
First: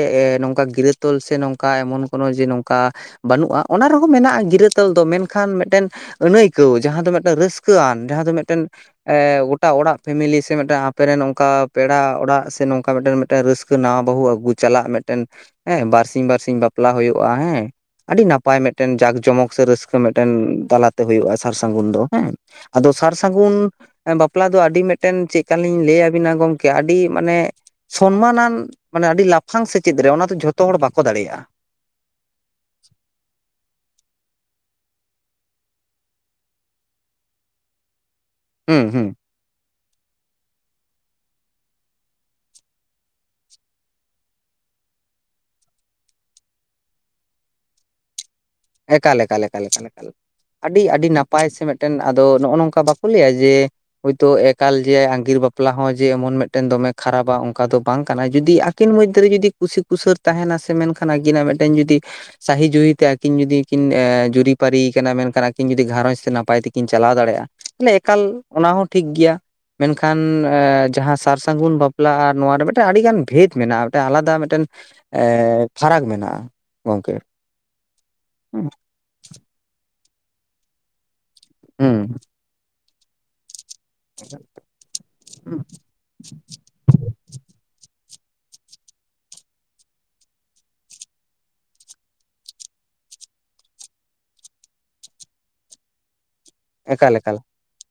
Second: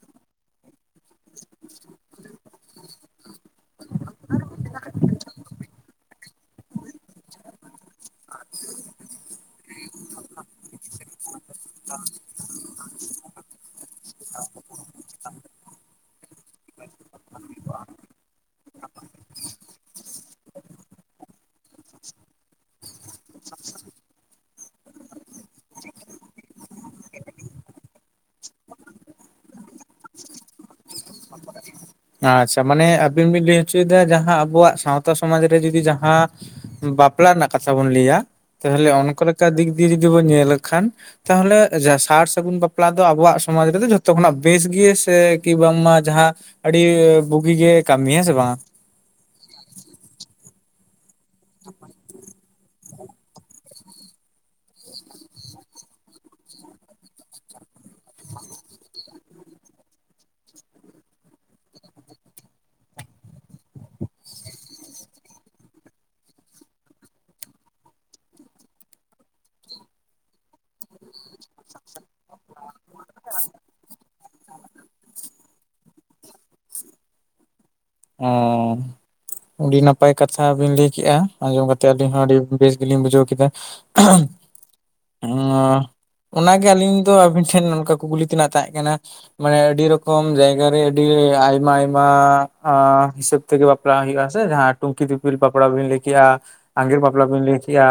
ᱱᱚᱝᱠᱟ ᱜᱤᱨᱟᱹ ᱛᱚᱞ ᱥᱮ ᱱᱚᱝᱠᱟ ᱮᱢᱚᱱ ᱠᱳᱱᱳ ᱡᱮ ᱱᱚᱝ ᱚᱝᱠᱟ ᱵᱟᱹᱱᱩᱜᱼᱟ ᱾ ᱚᱱᱟ ᱨᱮᱦᱚᱸ ᱢᱮᱱᱟᱜᱼᱟ ᱜᱤᱨᱟᱹ ᱛᱚᱞ ᱫᱚ ᱢᱮᱱᱠᱷᱟᱱ ᱢᱤᱫᱴᱮᱱ ᱟᱹᱱᱟᱹᱭ ᱠᱟᱹᱣ ᱡᱟᱦᱟᱸ ᱫᱚ ᱢᱤᱱᱴᱮᱱ ᱨᱟᱹᱥᱠᱟᱹᱣᱟᱱ ᱡᱟᱦᱟᱸ ᱫᱚ ᱢᱮᱱᱴᱮᱱ ᱮᱸ ᱜᱚᱴᱟ ᱚᱲᱟᱜ ᱯᱷᱮᱢᱮᱞᱤ ᱥᱮ ᱢᱤᱫᱴᱟᱝ ᱟᱯᱮᱨᱮ ᱨᱮᱱ ᱚᱱᱠᱟ ᱯᱮᱲᱟ ᱚᱲᱟᱜ ᱥᱮ ᱱᱚᱝᱠᱟ ᱢᱤᱫᱴᱮᱱ ᱨᱟᱹᱥ ᱥᱠᱟᱹ ᱱᱟᱶᱟ ᱵᱟᱹᱦᱩ ᱟᱹᱜᱩ ᱪᱟᱞᱟᱜ ᱢᱤᱫᱴᱮᱱ ᱦᱮᱸ ᱵᱟᱨᱥᱤ ᱵᱟᱨᱥᱤᱧ ᱵᱟᱯᱞᱟ ᱦᱳᱭᱳᱜᱼᱟ ᱦᱮᱸ᱾ ᱟᱹᱰᱤ ᱱᱟᱯᱟᱭ ᱢᱤᱫᱴᱮᱱ ᱡᱟᱸᱠ ᱡᱚᱢᱚᱠ ᱥᱮ ᱨᱟᱹᱥᱠᱟᱹ ᱢᱤᱫᱴᱮᱱ ᱛᱟᱞᱟᱛᱮ ᱦᱳᱭᱳᱜᱼᱟ ᱥᱟᱨ ᱥᱟᱹᱜᱩᱱ ᱫᱚ᱾ ᱦᱮᱸ ᱟᱫᱚ ᱥᱟᱨ ᱥᱟᱹᱜᱩᱱᱼᱼ ᱵᱟᱯᱞᱟ ᱫᱚ ᱟᱹᱰᱤ ᱢᱤᱫᱴᱮᱱ ᱪᱮᱫ ᱠᱟ ᱞᱤᱧ ᱞᱟᱹᱭ ᱟᱹᱵᱤᱱᱟ ᱜᱚᱝᱠᱮ, ᱟᱹᱰᱤ ᱢᱟᱱᱮ ᱥᱚᱱᱢᱟᱱ ᱱᱟᱱ ᱢᱟᱱᱮ ᱟᱹᱰᱤ ᱞᱟᱯᱷᱟᱝ ᱥᱮᱪᱮᱫ ᱨᱮ᱾ ᱚᱱᱟ ᱫᱚ ᱡᱷᱚᱛᱚ ᱦᱚᱲ ᱵᱟᱠᱚ ᱫᱟᱲᱮᱭᱟᱜᱼᱟ᱾ ᱟᱪᱪᱷᱟ ᱢᱟᱱᱮ ᱟᱹᱵᱤᱱ ᱵᱤᱱ ᱞᱟᱹᱭ ᱦᱚᱪᱚᱭᱮᱫᱟ, ᱡᱟᱦᱟᱸ ᱟᱵᱚᱣᱟᱜ ᱥᱟᱶᱛᱟ ᱥᱚᱢᱟᱡᱽ ᱨᱮ ᱡᱩᱫᱤ ᱡᱟᱦᱟᱸ ᱵᱟᱯᱞᱟ ᱨᱮᱱᱟᱜ ᱠᱟᱛᱷᱟ ᱵᱚᱱ ᱞᱟᱹᱭᱟ᱾ ᱦᱩᱸ ᱛᱟᱦᱞᱮ ᱦᱩᱸ ᱚᱱᱠᱟ ᱞᱮᱠᱟ ᱫᱤᱠ ᱫᱤᱭᱮ ᱡᱩᱫᱤ ᱵᱚᱱ ᱧᱮᱞ ᱞᱮᱠᱷᱟᱱ ᱛᱟᱦᱞᱮ ᱥᱟᱨ ᱥᱟᱹᱜᱩᱱ ᱵᱟᱯᱞᱟ ᱫᱚ ᱟᱵᱚᱣᱟᱜ ᱥᱚᱢᱟᱡᱽ ᱨᱮᱫᱚ ᱡᱷᱚᱛᱚ ᱠᱷᱚᱱᱟᱜ ᱵᱮᱥ ᱜᱤᱭᱟᱹ ᱥᱮᱼᱼ ᱠᱤ ᱵᱟᱝᱢᱟ ᱡᱟᱦᱟᱸ ᱟᱹᱰᱤ ᱵᱩᱜᱤ ᱜᱮ ᱠᱟᱹᱢᱤ ᱦᱮᱸ ᱥᱮ ᱵᱟᱝ? ᱮᱠᱟᱞ, ᱮᱠᱟᱞ, ᱮᱠᱟᱞ, ᱮᱠᱟᱞ᱾ ᱟᱹᱰᱤ, ᱟᱹᱰᱤ ᱱᱟᱯᱟᱭ ᱥᱮ ᱢᱤᱫᱴᱮᱱ ᱟᱫᱚ ᱱᱚᱜᱼᱚ ᱱᱚᱝᱠᱟ ᱵᱟᱠᱚ ᱞᱟᱹᱭᱟ ᱡᱮ ᱦᱳᱭᱛᱳ ᱮᱠᱟᱞ ᱡᱮ ᱟᱸᱜᱤᱨ ᱵᱟᱯᱞᱟ ᱦᱚᱸ ᱡᱮ ᱮᱢᱚᱱ ᱢᱤᱫᱴᱮᱱ ᱫᱚᱢᱮ ᱠᱷᱟᱨᱟᱯᱼᱟ᱾ ᱚᱱᱠᱟ ᱫᱚ ᱵᱟᱝ ᱠᱟᱱᱟ ᱡᱩᱫᱤᱼᱼ ᱟᱹᱠᱤᱱ ᱢᱚᱫᱽᱫᱷᱮ ᱨᱮ ᱡᱩᱫᱤ ᱠᱩᱥᱤ ᱠᱩᱥᱟᱹᱨ ᱛᱟᱦᱮᱱᱟ᱾ ᱥᱮ ᱢᱮᱱᱠᱷᱟᱱ ᱟᱹᱠᱤᱱᱟᱜ ᱢᱤᱫᱴᱮᱱ ᱡᱩᱫᱤ ᱥᱟᱦᱤ ᱡᱩᱦᱤ ᱛᱮ ᱟᱹᱠᱤᱱ ᱡᱩᱫᱤ ᱠᱤᱱ ᱡᱩᱨᱤᱯᱟᱹᱨᱤᱭ ᱠᱟᱱᱟ᱾ ᱢᱮᱱᱠᱷᱟᱱ ᱟᱹᱠᱤᱱ ᱡᱩᱫᱤ ᱜᱷᱟᱨᱚᱸᱡᱽ ᱛᱮ ᱱᱟᱯᱟᱭ ᱛᱮᱠᱤᱱ ᱪᱟᱞᱟᱣ ᱫᱟᱲᱮᱭᱟᱜᱼᱟ᱾ ᱛᱟᱦᱚᱞᱮ ᱮᱠᱟᱞ ᱚᱱᱟ ᱦᱚᱸ ᱴᱷᱤᱠ ᱜᱮᱭᱟ᱾ ᱢᱮᱱᱠᱷᱟᱱ ᱡᱟᱦᱟᱸ ᱥᱟᱨ ᱥᱟᱹᱜᱩᱱ ᱵᱟᱯᱞᱟ ᱟᱨ ᱱᱚᱣᱟ ᱨᱮ ᱢᱮᱫᱼᱼ ᱟᱹᱰᱤ ᱜᱟᱱ ᱵᱷᱮᱫ ᱢᱮᱱᱟᱜᱼᱟ ᱾ᱢᱤᱫ ᱟᱞᱟᱫᱟ ᱢᱤᱫᱴᱮᱱ ᱯᱷᱟᱨᱟᱠ ᱢᱮᱱᱟᱜᱼᱟ᱾ ᱜᱚᱝᱠᱮ ᱚ ᱟᱹᱰᱤ ᱱᱟᱯᱟᱭ ᱠᱟᱛᱷᱟ ᱵᱤᱱ ᱞᱟᱹᱭ ᱠᱮᱜᱼᱟ᱾ ᱟᱸᱡᱚᱢ ᱠᱟᱛᱮ ᱟᱹᱞᱤᱧ ᱦᱩᱸ ᱦᱚᱸ ᱟᱹᱰᱤ ᱵᱮᱥ ᱵᱩᱡᱷᱟᱹᱣ ᱠᱮᱫᱟ᱾ ᱟᱸ ᱚᱱᱟᱜᱮ ᱟᱹᱞᱤᱧ ᱫᱚ ᱟᱵᱤᱱ ᱴᱷᱮᱱ ᱚᱝᱠᱟ ᱠᱩᱠᱞᱤ ᱛᱮᱱᱟᱜ ᱛᱟᱦᱮᱸ ᱠᱟᱱᱟ᱾ ᱢᱟᱱᱮ ᱟᱹᱰᱤ ᱨᱚᱠᱚᱢ ᱡᱟᱸᱭᱜᱟ ᱟᱹᱰᱤ ᱟᱭᱢᱟ ᱟᱭᱢᱟ ᱟᱸ ᱦᱤᱥᱟᱹᱵ ᱛᱮᱜᱮ ᱵᱟᱯᱞᱟ ᱦᱩᱭᱩᱜᱼᱟ ᱥᱮ ᱡᱟᱦᱟᱸ ᱴᱩᱱᱠᱤ ᱫᱤᱯᱤᱞ ᱵᱟᱯᱞᱟ ᱵᱤᱱ ᱞᱟᱹᱭ ᱠᱮᱜᱼᱟ᱾ ᱟᱸᱜᱤᱨ ᱮᱠᱟᱞ ᱵᱟᱯᱞᱟ ᱮᱠᱟᱞ ᱵᱤᱱ ᱞᱟᱹᱭ ᱠᱮᱜᱼᱟ᱾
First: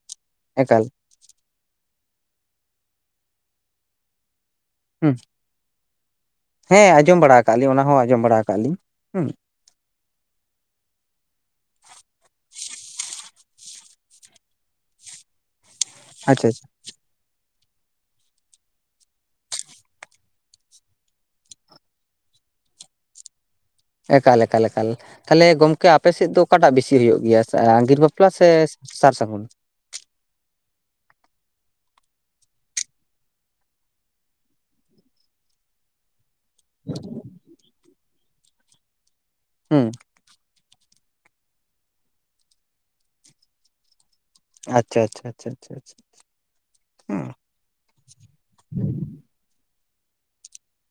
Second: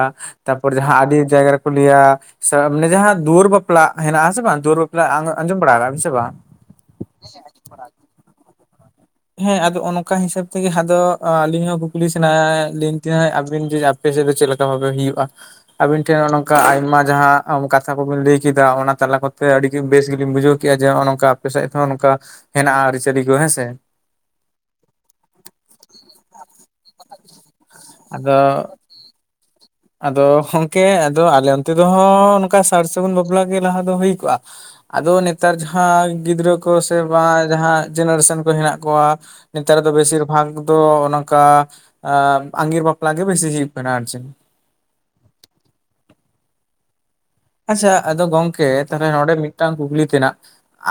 ᱛᱟᱨᱯᱚᱨ ᱮᱠᱟᱞ ᱡᱟᱦᱟᱸ ᱟᱹᱰᱤ ᱡᱟᱭᱜᱟᱨᱮ ᱠᱩ ᱞᱤᱭᱟ ᱥᱮ ᱢᱟᱱᱮ ᱡᱟᱦᱟᱸ ᱫᱩᱣᱟᱹᱨ ᱵᱟᱯᱞᱟ ᱦᱮᱱᱟᱜ ᱟᱥᱮ ᱵᱟᱝ᱾ ᱫᱩᱣᱟᱹᱨ ᱵᱟᱯᱞᱟ ᱦᱩᱸ ᱟᱸᱡᱚᱢ ᱵᱟᱲᱟ ᱟᱠᱟᱜᱼᱟ ᱵᱤᱱ ᱥᱮ ᱵᱟᱝ? ᱦᱮᱸ ᱟᱸᱡᱚᱢ ᱵᱟᱲᱟ ᱟᱠᱟᱜ ᱞᱤᱧ᱾ ᱚᱱᱟ ᱦᱚᱸ ᱟᱸᱡᱚᱢ ᱵᱟᱲᱟ ᱟᱠᱟᱜ ᱞᱤᱧ ᱦᱩᱸ ᱾ ᱦᱮᱸ ᱟᱫᱚ ᱚᱱᱠᱟ ᱦᱤᱥᱟᱹᱵ ᱛᱮᱜᱮ, ᱟᱫᱚ ᱟᱹᱞᱤᱧ ᱦᱚᱸ ᱠᱩᱠᱞᱤ ᱥᱟᱱᱟᱭᱮᱫ ᱞᱤᱧ ᱛᱟᱦᱮᱸ ᱟᱵᱤᱱ ᱡᱮᱼᱼ ᱟᱯᱮ ᱥᱮᱫ ᱫᱚ ᱪᱮᱫ ᱞᱮᱠᱟ ᱵᱷᱟᱵᱮ ᱦᱩᱭᱩᱜᱼᱟ᱾ ᱟᱵᱤᱱ ᱴᱷᱮᱱ ᱟᱪᱪᱷᱟ ᱱᱚᱝᱠᱟ ᱟᱪᱪᱷᱟ ᱟᱭᱢᱟ ᱡᱟᱦᱟᱸ ᱟᱢ ᱠᱟᱛᱷᱟ ᱠᱚ ᱵᱤᱱ ᱞᱟᱹᱭ ᱠᱮᱫᱟ᱾ ᱚᱱᱟ ᱛᱟᱞᱟ ᱠᱚᱛᱮ ᱟᱹᱰᱤ ᱵᱮᱥ ᱜᱮᱞᱤᱧ ᱵᱩᱡᱷᱟᱹᱣ ᱠᱮᱫᱼᱟ ᱡᱮ ᱱᱚᱜᱼᱚ ᱱᱚᱝᱠᱟ ᱟᱯᱮ ᱥᱮᱫ ᱦᱚᱸ ᱱᱚᱝᱠᱟ᱾ ᱦᱮᱱᱟᱜᱼᱟ ᱾ ᱟᱹᱨᱤᱪᱟᱹᱞᱤ ᱠᱚ ᱦᱮᱸ ᱥᱮ᱾ ᱮᱠᱟᱞ ᱮᱠᱟᱞ ᱮᱠᱟᱞ᱾ ᱛᱟᱦᱞᱮ ᱜᱚᱝᱠᱮ ᱟᱯᱮ ᱥᱮᱫ ᱫᱚ ᱚᱠᱟᱴᱟᱜ ᱵᱮᱥᱤ ᱦᱩᱭᱩᱜ ᱜᱮᱭᱟ? ᱟᱸᱜᱤᱨ ᱵᱟᱯᱞᱟ ᱟᱫᱚ ᱥᱮ ᱥᱟᱨ ᱥᱟᱹᱜᱩᱱ᱾ ᱟᱫᱚ ᱜᱚᱝᱠᱮ ᱟᱫᱚ ᱟᱞᱮ ᱚᱱᱛᱮ ᱫᱚ ᱱᱚᱝᱠᱟ ᱥᱟᱨ ᱥᱟᱹᱜᱩᱱ ᱵᱟᱯᱞᱟ ᱜᱮ ᱞᱟᱦᱟ ᱫᱚ ᱦᱳᱭ ᱠᱚᱜᱼᱟ᱾ ᱟᱫᱚ ᱱᱮᱛᱼᱼ ᱱᱮᱛᱟᱨ ᱡᱟᱦᱟᱸ ᱜᱤᱫᱽᱨᱟᱹ ᱠᱚ ᱥᱮ ᱵᱟᱝ ᱡᱟᱦᱟᱸ ᱡᱮᱱᱟᱨᱮᱥᱚᱱ ᱠᱚ ᱦᱮᱱᱟᱜ ᱠᱚᱣᱟ᱾ ᱱᱮᱛᱟᱨ ᱦᱩᱸ ᱫᱚ ᱵᱮᱥᱤᱨ ᱵᱷᱟᱜᱽ ᱫᱚ᱾ ᱚᱱᱠᱟ ᱟᱹᱜᱤᱨ ᱵᱟᱯᱞᱟ ᱜᱮ ᱵᱮᱥᱤ ᱦᱩᱭᱩᱜ ᱠᱟᱱᱟ ᱟᱨ ᱪᱮᱫ᱾ ᱟᱪᱪᱷᱟ, ᱟᱪᱪᱷᱟ, ᱟᱪᱪᱷᱟ, ᱟᱪᱪᱷᱟ, ᱟᱪᱪᱷᱟ ᱦᱩᱸ᱾ ᱟᱪᱪᱷᱟ ᱟᱫᱚ ᱜᱚᱝᱠᱮ, ᱛᱟᱦᱚᱞᱮ ᱱᱚᱸᱰᱮ ᱢᱤᱫᱴᱟᱝ ᱠᱩᱠᱞᱤ ᱛᱮᱱᱟᱜ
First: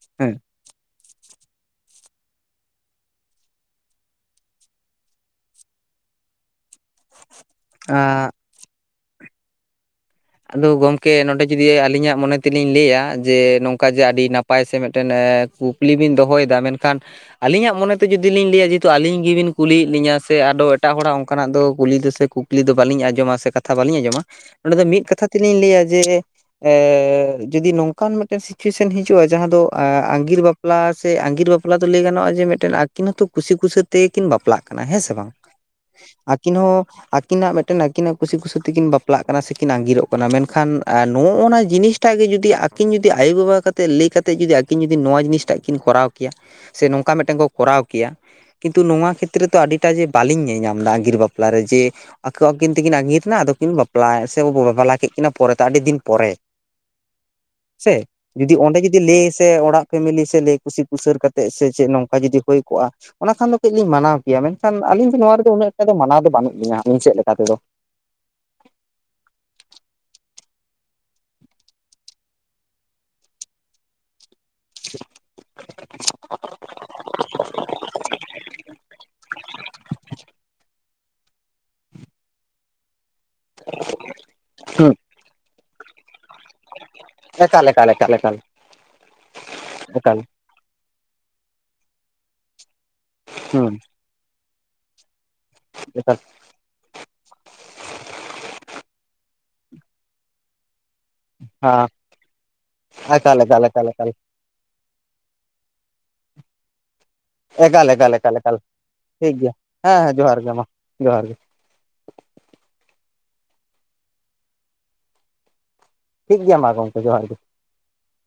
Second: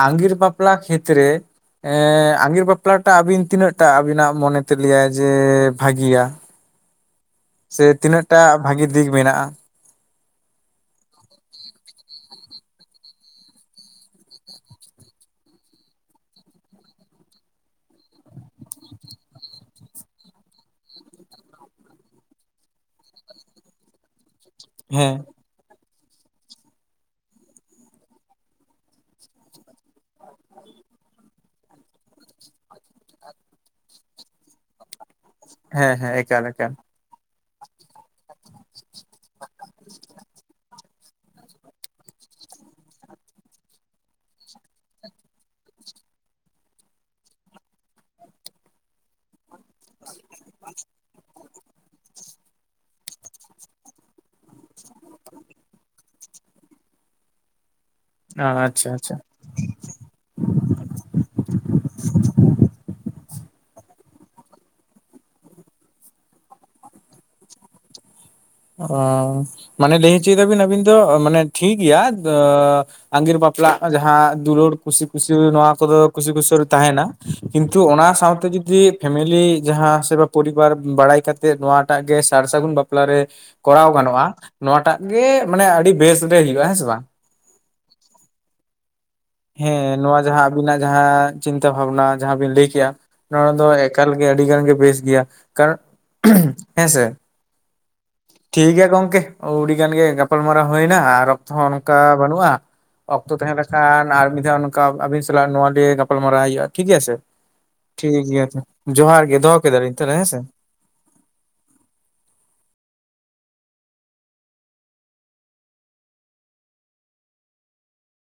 ᱾ᱟᱜᱤᱨ ᱦᱮᱸ ᱵᱟᱯᱞᱟ ᱠᱷᱮᱛᱨᱮ ᱮᱸ ᱟᱸᱜᱤᱨ ᱵᱟᱯᱞᱟᱴᱟᱜ ᱟᱵᱤᱱ ᱛᱤᱱᱟᱹᱜ ᱴᱟ ᱟᱵᱤᱱᱟᱜ ᱢᱚᱱᱮᱛᱮ ᱞᱟᱹᱭᱟᱭ ᱡᱮ ᱵᱷᱟᱹᱜᱤᱭᱟ? ᱥᱮ ᱟᱨ ᱛᱤᱱᱟᱹᱜ ᱴᱟ ᱵᱷᱟᱜᱤ ᱫᱤᱠ ᱢᱮᱱᱟᱜᱼᱟ᱾ ᱟᱫᱚ ᱜᱚᱝᱠᱮ, ᱱᱚᱸᱰᱮ ᱡᱩᱫᱤ ᱟᱹᱞᱤᱧᱟᱜ ᱢᱚᱱᱮ ᱛᱮᱞᱤᱧ ᱞᱮᱭᱼᱟ᱾ ᱡᱮ ᱱᱚᱝᱠᱟ ᱡᱮ ᱟᱹᱰᱤ ᱱᱟᱯᱼᱼ ᱱᱟᱯᱟᱭ ᱥᱮ ᱢᱤᱫᱴᱮᱱ ᱠᱩᱠᱞᱤ ᱵᱤᱱ ᱫᱚᱦᱚᱭ ᱮᱫᱟ ᱾ ᱢᱮᱱᱠᱷᱟᱱ ᱟᱹᱞᱤᱧᱟᱜ ᱢᱚᱱᱮᱛᱮ ᱡᱩᱫᱤ ᱞᱤᱧ ᱞᱟᱹᱭᱟ ᱡᱮᱦᱮᱛᱩ ᱟᱞᱤᱧ ᱜᱮ ᱵᱤᱱ ᱠᱩᱞᱤᱭᱮᱫ ᱞᱤᱧᱟᱹ ᱥᱮ ᱟᱫᱚ ᱮᱴᱟᱜ ᱦᱚᱲᱟᱜ ᱚᱱᱠᱟᱱᱟᱜ ᱫᱚ ᱠᱩᱞᱤ ᱛᱮ ᱥᱮ ᱠᱩᱠᱼᱼ ᱠᱩᱠᱞᱤ ᱫᱚ ᱵᱟᱞᱤᱧ ᱟᱸᱡᱚᱢᱼᱟ ᱥᱮ ᱠᱟᱛᱷᱟ ᱵᱟᱞᱤᱧ ᱟᱸᱡᱚᱢᱟ᱾ ᱚᱸᱰᱮ ᱫᱚ ᱢᱤᱫ ᱦᱮᱸ ᱠᱟᱛᱷᱟ ᱛᱮᱞᱤᱧ ᱞᱟᱹᱭᱼᱟ ᱡᱮ ᱮ ᱡᱩᱫᱤ ᱱᱚᱝᱠᱟᱱ ᱢᱤᱫᱴᱮᱱ ᱥᱤᱪᱩᱭᱮᱥᱮᱱ ᱦᱤᱡᱩᱜ-ᱟ ᱡᱟᱦᱟᱸ ᱫᱚ ᱟ ᱟᱸᱜᱤᱨ ᱵᱟᱯ ᱯᱞᱟ ᱥᱮ ᱟᱸᱜᱤᱨ ᱵᱟᱯᱞᱟ ᱫᱚ ᱞᱟᱹᱭ ᱜᱟᱱᱚᱜ-ᱟ ᱡᱮ ᱢᱤᱫᱴᱮᱱ ᱟᱹᱠᱤᱱ ᱦᱚᱸᱛᱚ ᱠᱩᱥᱤ ᱠᱩᱥᱤ ᱛᱮᱜᱠᱤᱱ ᱵᱟᱯᱞᱟᱜ ᱠᱟᱱᱟ ᱾ ᱦᱮᱸ ᱥᱮ ᱵᱟᱝ? ᱦᱮᱸ ᱦᱮᱸ ᱮᱠᱟᱞ ᱟᱹᱠᱤᱱ ᱮᱠᱟᱞ ᱦᱚᱸ ᱟᱹᱠᱤᱱᱟᱜ ᱢᱮᱜᱴᱮᱱ ᱟᱹᱠᱤᱱᱟᱜ ᱠᱩᱥᱤ ᱠᱩᱥᱤ ᱛᱮᱠᱤᱱ ᱵᱟᱯᱞᱟᱜ ᱠᱟᱱᱟ ᱥᱮ ᱠᱤᱱ ᱟᱸᱜᱤᱨᱚᱜ ᱠᱷᱟᱱ ᱟ ᱱᱚᱜ-ᱚᱱᱟ ᱡᱤᱱᱤᱥᱴᱟᱜ ᱜᱮ ᱡᱩᱫᱤ ᱟᱹᱠᱤᱱ ᱡᱩᱫᱤ ᱟᱭᱳᱵᱟᱵᱟ ᱠᱟᱛᱮᱫ ᱞᱟᱹᱭ ᱠᱟᱛᱮ ᱡᱩᱫᱤ ᱟᱹᱠᱤ ᱠᱤᱱ ᱡᱩᱫᱤ ᱱᱚᱣᱟ ᱡᱤᱱᱤᱥ ᱴᱟᱜ ᱠᱤᱱ ᱠᱚᱨᱟᱣ ᱠᱮᱭᱟ ᱥᱮ ᱱᱚᱝᱠᱟ ᱢᱮᱫᱴᱮᱱ ᱠᱚ ᱠᱚᱨᱟᱣ ᱠᱮᱭᱟ᱾ ᱠᱤᱱᱛᱩ ᱱᱚᱣᱟ ᱠᱷᱮᱛᱨᱮ ᱫᱚ ᱟᱹᱰᱤᱴᱟ ᱡᱮ ᱵᱟᱞᱤᱧ ᱧᱮᱧᱟᱢ ᱫᱟ ᱟᱸᱜᱤᱨ ᱵᱟᱯ ᱯᱞᱟ ᱨᱮ ᱡᱮ ᱟᱠᱚ ᱟᱹᱠᱤᱱ ᱛᱤᱠᱤᱱ ᱟᱸᱜᱤᱨᱱᱟ ᱟᱫᱚᱠᱤᱱ ᱵᱟᱯᱞᱟ ᱥᱮ ᱟᱵᱚ ᱵᱚ ᱵᱟᱯᱞᱟ ᱠᱮᱜ-ᱠᱤᱱᱟ ᱯᱚᱨᱮ ᱛᱮ, ᱟᱹᱰᱤ ᱫᱤᱱ ᱯᱚᱨᱮ᱾ ᱥᱮ? ᱡᱩᱫᱤ ᱚᱸᱰᱮ ᱟᱪᱪᱷᱟ ᱡᱩᱫᱤ ᱟᱪᱪᱷᱟ ᱞᱟᱹᱭ ᱥ ᱛᱮ ᱚᱲᱟᱜ ᱯᱷᱮᱢᱮᱞᱤ ᱥᱮ ᱞᱟᱹᱭ ᱠᱩᱥᱤ ᱠᱩᱥᱟᱹᱨ ᱠᱟᱛᱮᱫ ᱥᱮ ᱪᱮᱫ ᱱᱚᱝᱠᱟ ᱡᱩᱫᱤ ᱦᱳᱭ ᱠᱚᱜ-ᱟ ᱚᱱᱟ ᱠᱷᱟᱱ ᱫᱚ ᱠᱟᱹᱡ ᱞᱤᱧ ᱢᱟᱱᱟᱣ ᱠᱮᱭᱟ᱾ ᱢᱮᱱᱠᱷᱟᱱ ᱟᱹᱞᱤᱧ ᱫᱚ ᱱᱚᱣᱟ ᱨᱮᱫᱚ ᱩᱱᱟᱹᱜ ᱮᱠᱴᱟ ᱫᱚ ᱢᱟᱱᱟᱣ ᱫᱚ ᱵᱟᱹᱱᱩᱜ ᱞᱤᱧᱟᱹ᱾ ᱟᱹᱞᱤᱧ ᱥᱮᱫ ᱞᱮᱠᱟ ᱛᱮᱫᱚ᱾ [unintelligible] ᱢᱟᱱᱮ ᱞᱟᱹᱭ ᱦᱚᱪᱚᱭ ᱫᱟᱵᱤᱱ ᱟᱹᱵᱤᱱ ᱫᱚ ᱢᱟᱱᱮ ᱴᱷᱤᱜ ᱜᱮᱭᱟ ᱫᱚᱻ ᱟᱸᱜᱤᱨ ᱵᱟᱯᱞᱟᱜ ᱡᱟᱦᱟᱸ ᱫᱩᱞᱳᱲ ᱠᱩᱥᱤ ᱠᱩᱥᱟ ᱱᱚᱣᱟ ᱠᱚᱫᱚ ᱠᱩᱥᱤ ᱠᱩᱥᱟᱹᱞ ᱛᱟᱦᱮᱱᱟ ᱠᱤᱱᱛᱩ ᱚᱱᱟ ᱥᱟᱶᱛᱮ ᱡᱩᱫᱤ ᱯᱷᱮᱢᱮᱞᱤ ᱡᱟᱦᱟᱸ ᱥᱮ ᱵᱟ ᱯᱚᱨᱤᱵᱟᱨ ᱵᱟᱲᱟᱭ ᱠᱟᱛᱮᱫ ᱱᱚᱣᱟᱴᱟᱜ ᱜᱮ ᱥᱟᱨ-ᱥᱟᱹᱜᱩᱱ ᱵᱟᱯᱞᱟ ᱨᱮ ᱠᱚᱨᱟᱣ ᱜᱟᱱᱚᱜ-ᱟ᱾ ᱦᱩᱸ ᱱᱚᱣᱟᱴᱟᱜ ᱜᱮ ᱢᱟᱱᱮ ᱟᱹᱰᱤ ᱵᱮᱥ ᱵᱮ ᱦᱩᱭᱩᱜ-ᱟ ᱦᱮᱸ ᱥᱮ ᱵᱟᱝ? ᱮᱠᱟᱞ ᱮᱠᱟᱞ ᱮᱠᱟᱞ ᱮᱠᱟᱞ᱾ ᱦᱮᱸ ᱮᱠᱟᱞ ᱱᱚᱣᱟ ᱡᱟᱦᱟᱸ ᱟᱵᱤᱱᱟᱜ ᱡᱟᱦᱟᱸ ᱪᱤᱱᱛᱟᱹ ᱵᱷᱟᱵᱱᱟ ᱡᱟᱦᱟᱸ ᱵᱤᱱ ᱞᱟᱹᱭ ᱠᱮᱜ-ᱟ, ᱱᱚᱣᱟ ᱫᱚ ᱦᱩᱸ ᱮᱠ ᱮᱠᱟᱞ ᱜᱮ ᱟᱹᱰᱤ ᱜᱟᱱ ᱜᱮ ᱵᱮᱥ ᱜᱮᱭᱟ ᱠᱟᱨᱚᱱ [inaudible] ᱦᱮᱸᱥᱮ? ᱴᱷᱤᱠ ᱜᱮᱭᱟ ᱜᱚᱝᱠᱮ ᱳᱣᱰᱤ ᱜᱟᱱ ᱜᱮ ᱜᱟᱯᱟᱞᱢᱟᱨᱟᱣ ᱦᱳᱭᱱᱟ ᱟᱨ ᱨᱚᱠᱛᱚ ᱦᱚᱸ ᱦᱮᱸ ᱚᱱᱠᱟ ᱵᱟᱹᱱᱩᱜ-ᱟ ᱚᱠᱛᱚ ᱮᱠᱟᱞ ᱛᱟᱦᱮᱸ ᱮᱠᱟᱞ ᱮᱠᱟᱞ ᱞᱮᱠᱷᱟᱱ ᱮᱠᱟᱞ ᱟᱨ ᱢᱤᱫ ᱫᱷᱟᱣ ᱱᱚᱠᱟ ᱟᱵᱤᱱ ᱥᱟᱞᱟᱜ ᱱᱚᱣᱟ ᱞᱤᱭᱮ ᱜᱟᱯᱟᱞᱢᱟᱨᱟᱣ ᱦᱩᱭᱩᱜ-ᱟ, ᱴᱷᱤᱠ ᱜᱮᱭᱟ ᱥᱮ? ᱮᱠᱟᱞ ᱴᱷᱤᱠ ᱮᱠᱟᱞ ᱮᱠᱟᱞ ᱜᱮᱭᱟ ᱮᱠᱟᱞ ᱛᱚ ᱡᱚᱦᱟᱨ ᱴᱷᱤᱠ ᱜᱮ ᱜᱮᱭᱟ, ᱫᱚᱦᱚ ᱠᱮᱫᱟᱞᱤᱧ ᱦᱮᱸ ᱛᱟᱦᱚᱞᱮ ᱦᱮᱸ ᱥᱮ ᱡᱚᱦᱟᱨ ᱜᱮ ᱢᱟ ᱡᱚᱦᱟᱨ ᱜᱮ᱾ ᱴᱷᱤᱠ ᱜᱮᱭᱟ ᱢᱟ ᱜᱚᱢᱠᱮ ᱡᱚᱦᱟᱨ ᱜᱮ᱾